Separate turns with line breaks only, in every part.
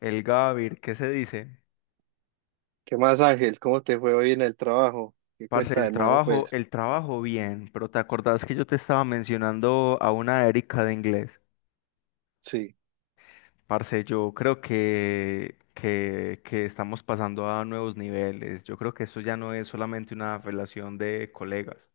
El Gavir, ¿qué se dice?
¿Qué más, Ángel? ¿Cómo te fue hoy en el trabajo? ¿Qué
Parce,
cuenta de nuevo? Pues
el trabajo bien, pero ¿te acordás que yo te estaba mencionando a una Erika de inglés?
sí,
Parce, yo creo que estamos pasando a nuevos niveles. Yo creo que esto ya no es solamente una relación de colegas.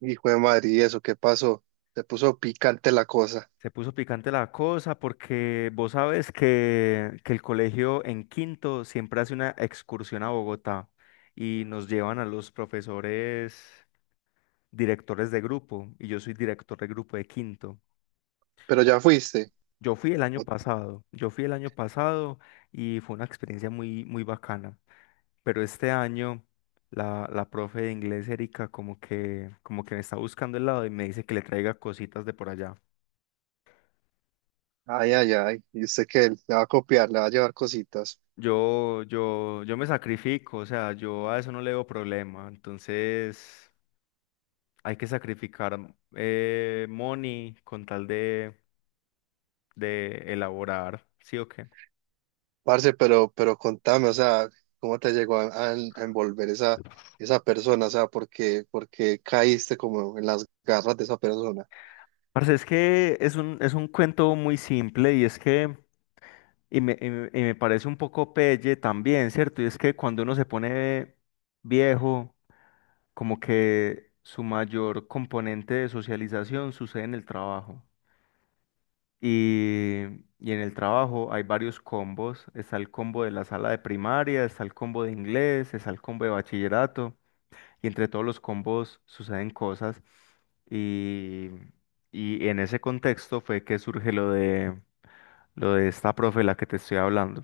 hijo de madre, ¿y eso qué pasó? Se puso picante la cosa,
Se puso picante la cosa porque vos sabes que el colegio en quinto siempre hace una excursión a Bogotá y nos llevan a los profesores directores de grupo y yo soy director de grupo de quinto.
pero ya fuiste.
Yo fui el año
O-
pasado, yo fui el año pasado y fue una experiencia muy, muy bacana, pero este año la profe de inglés, Erika, como que me está buscando el lado y me dice que le traiga cositas de por allá.
Ay, ay, ay, y usted que le va a copiar, le va a llevar cositas.
Yo me sacrifico, o sea, yo a eso no le veo problema, entonces hay que sacrificar money con tal de elaborar, ¿sí o qué?
Parce, pero contame, o sea, ¿cómo te llegó a envolver esa persona? O sea, ¿por qué caíste como en las garras de esa persona?
Parce, es que es un cuento muy simple y es que, y me parece un poco pelle también, ¿cierto? Y es que cuando uno se pone viejo, como que su mayor componente de socialización sucede en el trabajo. Y, y en el trabajo hay varios combos. Está el combo de la sala de primaria, está el combo de inglés, está el combo de bachillerato y entre todos los combos suceden cosas. Y, y en ese contexto fue que surge lo de esta profe la que te estoy hablando.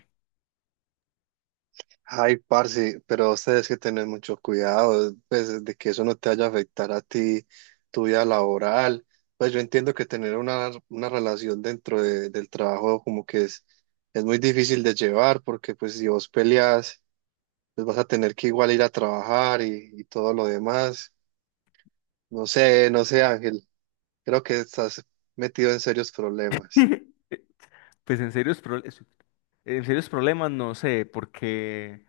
Ay, parce, pero ustedes que tener mucho cuidado, pues, de que eso no te vaya a afectar a ti, tu vida laboral. Pues yo entiendo que tener una relación dentro del trabajo, como que es muy difícil de llevar, porque pues si vos peleas, pues vas a tener que igual ir a trabajar y todo lo demás. No sé, no sé, Ángel, creo que estás metido en serios problemas.
Pues en serios problemas no sé, porque,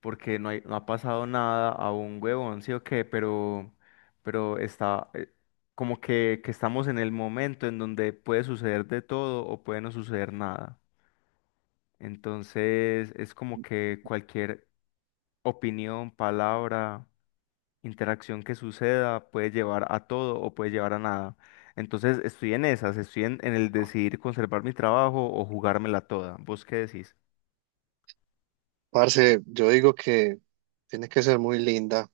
porque no hay, no ha pasado nada a un huevón, sí o qué, pero está como que estamos en el momento en donde puede suceder de todo o puede no suceder nada. Entonces es como que cualquier opinión, palabra, interacción que suceda puede llevar a todo o puede llevar a nada. Entonces estoy en esas, estoy en el decidir conservar mi trabajo o jugármela toda. ¿Vos qué decís?
Parce, yo digo que tiene que ser muy linda,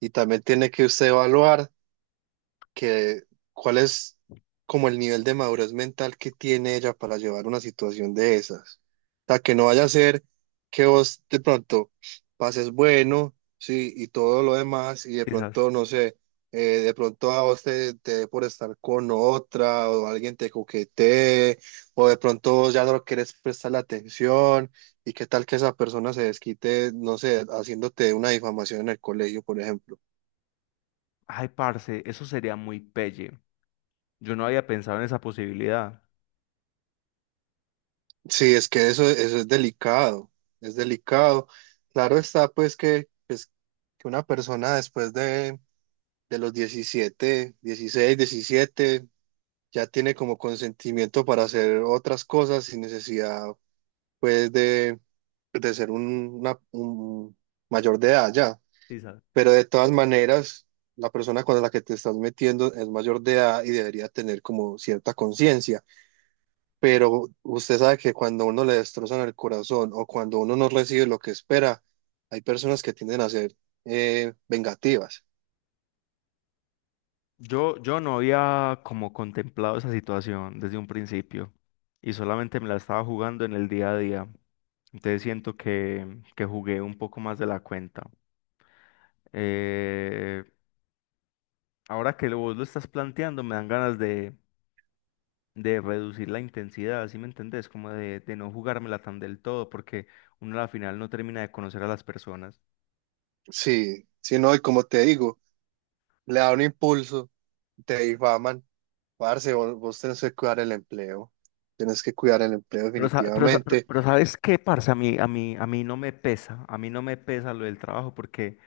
y también tiene que usted evaluar, que cuál es como el nivel de madurez mental que tiene ella para llevar una situación de esas. O sea, que no vaya a ser que vos de pronto pases bueno, sí, y todo lo demás, y de
Quizás.
pronto, no sé, de pronto a vos te dé por estar con otra, o alguien te coquetee, o de pronto vos ya no querés prestar la atención, y qué tal que esa persona se desquite, no sé, haciéndote una difamación en el colegio, por ejemplo.
Ay, parce, eso sería muy pelle. Yo no había pensado en esa posibilidad.
Sí, es que eso es delicado, es delicado. Claro está, pues, que una persona después de los 17, 16, 17, ya tiene como consentimiento para hacer otras cosas sin necesidad, pues, de ser un mayor de edad ya.
Sisas.
Pero de todas maneras, la persona con la que te estás metiendo es mayor de edad y debería tener como cierta conciencia. Pero usted sabe que cuando uno le destrozan el corazón, o cuando uno no recibe lo que espera, hay personas que tienden a ser, vengativas.
Yo no había como contemplado esa situación desde un principio y solamente me la estaba jugando en el día a día. Entonces siento que jugué un poco más de la cuenta. Eh, Ahora que vos lo estás planteando, me dan ganas de reducir la intensidad, ¿sí me entendés? Como de no jugármela tan del todo, porque uno a la final no termina de conocer a las personas.
Sí, sí, no, y como te digo, le da un impulso, te difaman, parce, vos tenés que cuidar el empleo, tienes que cuidar el empleo definitivamente.
Pero ¿sabes qué, parce? A mí no me pesa, a mí no me pesa lo del trabajo porque,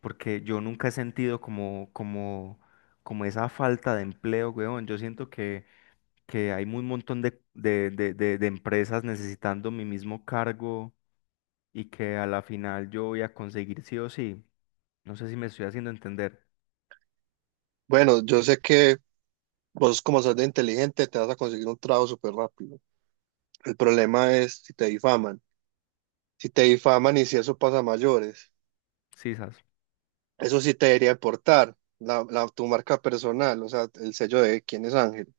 porque yo nunca he sentido como esa falta de empleo, weón. Yo siento que hay un montón de empresas necesitando mi mismo cargo y que a la final yo voy a conseguir sí o sí. No sé si me estoy haciendo entender.
Bueno, yo sé que vos como sos de inteligente te vas a conseguir un trabajo súper rápido. El problema es si te difaman, si te difaman y si eso pasa a mayores.
Sisas.
Eso sí te debería aportar la, tu marca personal, o sea, el sello de quién es Ángel.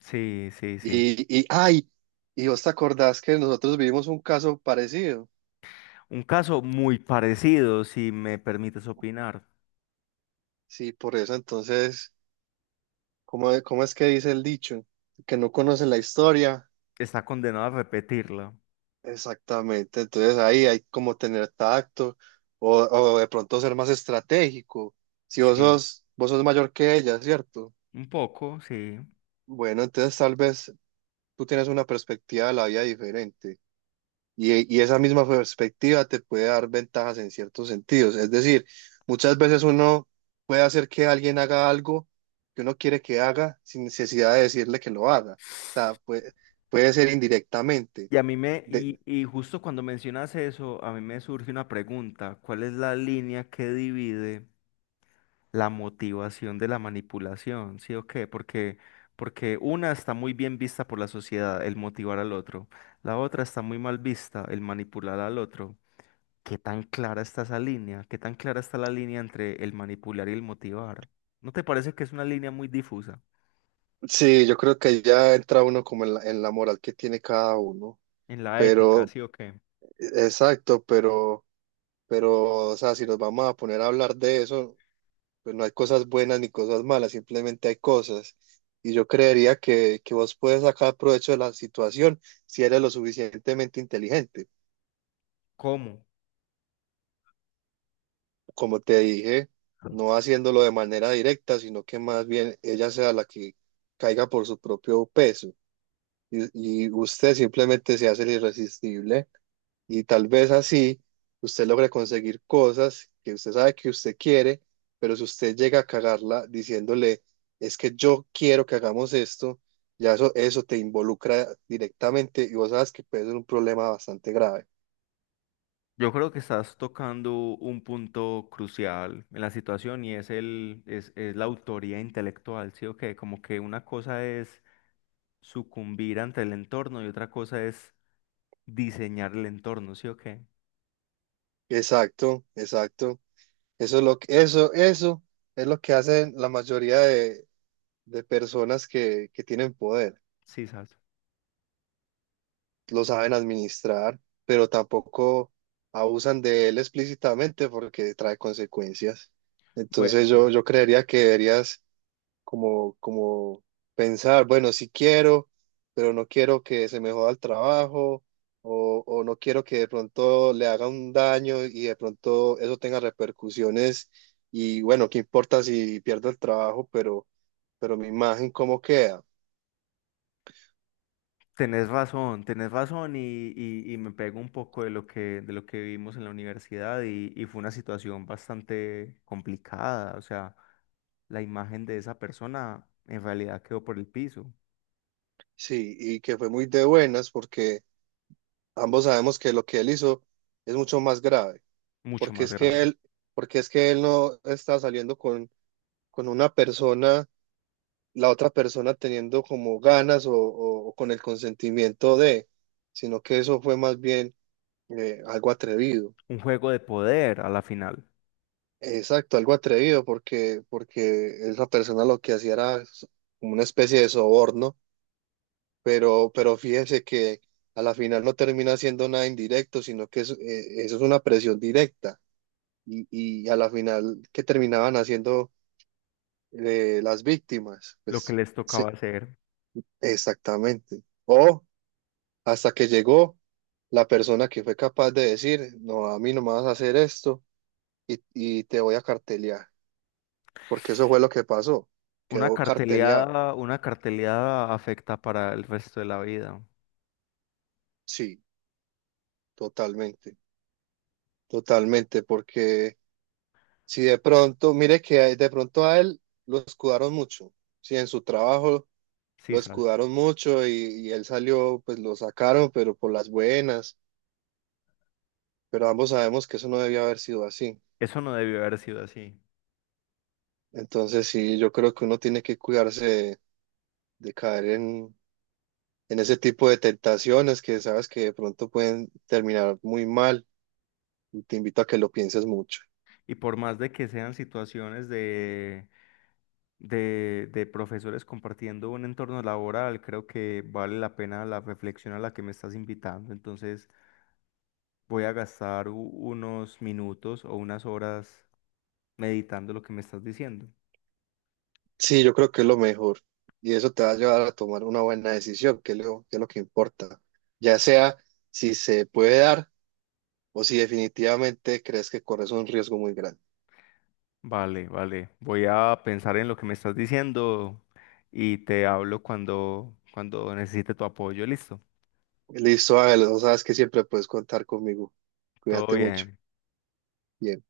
Sí, sí, sí.
Y ay, y vos te acordás que nosotros vivimos un caso parecido.
Un caso muy parecido, si me permites opinar.
Sí, por eso entonces, ¿cómo, cómo es que dice el dicho? Que no conoce la historia.
Está condenado a repetirla.
Exactamente, entonces ahí hay como tener tacto o de pronto ser más estratégico. Si vos
Sí,
sos, vos sos mayor que ella, ¿cierto?
un poco, sí.
Bueno, entonces tal vez tú tienes una perspectiva de la vida diferente. Y esa misma perspectiva te puede dar ventajas en ciertos sentidos. Es decir, muchas veces uno puede hacer que alguien haga algo que uno quiere que haga sin necesidad de decirle que lo haga. O sea, puede ser indirectamente.
Y a mí me,
De-
y justo cuando mencionas eso, a mí me surge una pregunta. ¿Cuál es la línea que divide la motivación de la manipulación, sí o qué? Porque, porque una está muy bien vista por la sociedad, el motivar al otro, la otra está muy mal vista, el manipular al otro. ¿Qué tan clara está esa línea? ¿Qué tan clara está la línea entre el manipular y el motivar? ¿No te parece que es una línea muy difusa
sí, yo creo que ya entra uno como en la moral que tiene cada uno.
en la ética,
Pero,
sí o qué?
exacto, pero, o sea, si nos vamos a poner a hablar de eso, pues no hay cosas buenas ni cosas malas, simplemente hay cosas. Y yo creería que vos puedes sacar provecho de la situación si eres lo suficientemente inteligente.
¿Cómo?
Como te dije, no haciéndolo de manera directa, sino que más bien ella sea la que caiga por su propio peso. Y usted simplemente se hace el irresistible, y tal vez así usted logre conseguir cosas que usted sabe que usted quiere. Pero si usted llega a cagarla diciéndole, es que yo quiero que hagamos esto, ya eso te involucra directamente y vos sabes que puede ser un problema bastante grave.
Yo creo que estás tocando un punto crucial en la situación y es es la autoría intelectual, ¿sí o qué? Como que una cosa es sucumbir ante el entorno y otra cosa es diseñar el entorno, ¿sí o qué?
Exacto, exacto. Eso es lo que, eso es lo que hacen la mayoría de personas que tienen poder.
Sí, sabes.
Lo saben administrar, pero tampoco abusan de él explícitamente porque trae consecuencias. Entonces
Bueno,
yo creería que deberías, como pensar, bueno, sí quiero, pero no quiero que se me joda el trabajo, o no quiero que de pronto le haga un daño y de pronto eso tenga repercusiones, y bueno, qué importa si pierdo el trabajo. Pero, mi imagen, ¿cómo queda?
tenés razón y me pego un poco de lo que vivimos en la universidad y fue una situación bastante complicada, o sea, la imagen de esa persona en realidad quedó por el piso,
Sí, y que fue muy de buenas porque ambos sabemos que lo que él hizo es mucho más grave,
mucho
porque
más
es que
grave.
él, porque es que él no está saliendo con, una persona, la otra persona teniendo como ganas, o con el consentimiento de, sino que eso fue más bien, algo atrevido.
Un juego de poder a la final,
Exacto, algo atrevido, porque, esa persona lo que hacía era como una especie de soborno. Pero fíjense que a la final no termina siendo nada indirecto, sino que eso es una presión directa. Y a la final, ¿qué terminaban haciendo, las víctimas?
lo que
Pues
les
sí,
tocaba hacer.
exactamente. O hasta que llegó la persona que fue capaz de decir, no, a mí no me vas a hacer esto, y te voy a cartelear, porque eso fue lo que pasó, quedó carteleado.
Una carteleada afecta para el resto de la vida,
Sí, totalmente, totalmente, porque si de pronto, mire que de pronto a él lo escudaron mucho, si en su trabajo
sí.
lo escudaron mucho y él salió, pues lo sacaron, pero por las buenas, pero ambos sabemos que eso no debía haber sido así.
Eso no debió haber sido así.
Entonces sí, yo creo que uno tiene que cuidarse de caer en ese tipo de tentaciones que sabes que de pronto pueden terminar muy mal, y te invito a que lo pienses mucho.
Y por más de que sean situaciones de profesores compartiendo un entorno laboral, creo que vale la pena la reflexión a la que me estás invitando. Entonces voy a gastar unos minutos o unas horas meditando lo que me estás diciendo.
Sí, yo creo que es lo mejor y eso te va a llevar a tomar una buena decisión, que es lo que importa, ya sea si se puede dar o si definitivamente crees que corres un riesgo muy grande.
Vale, vale. Voy a pensar en lo que me estás diciendo y te hablo cuando, cuando necesite tu apoyo. Listo.
Listo, Ángel, no sabes que siempre puedes contar conmigo.
Todo
Cuídate mucho.
bien.
Bien.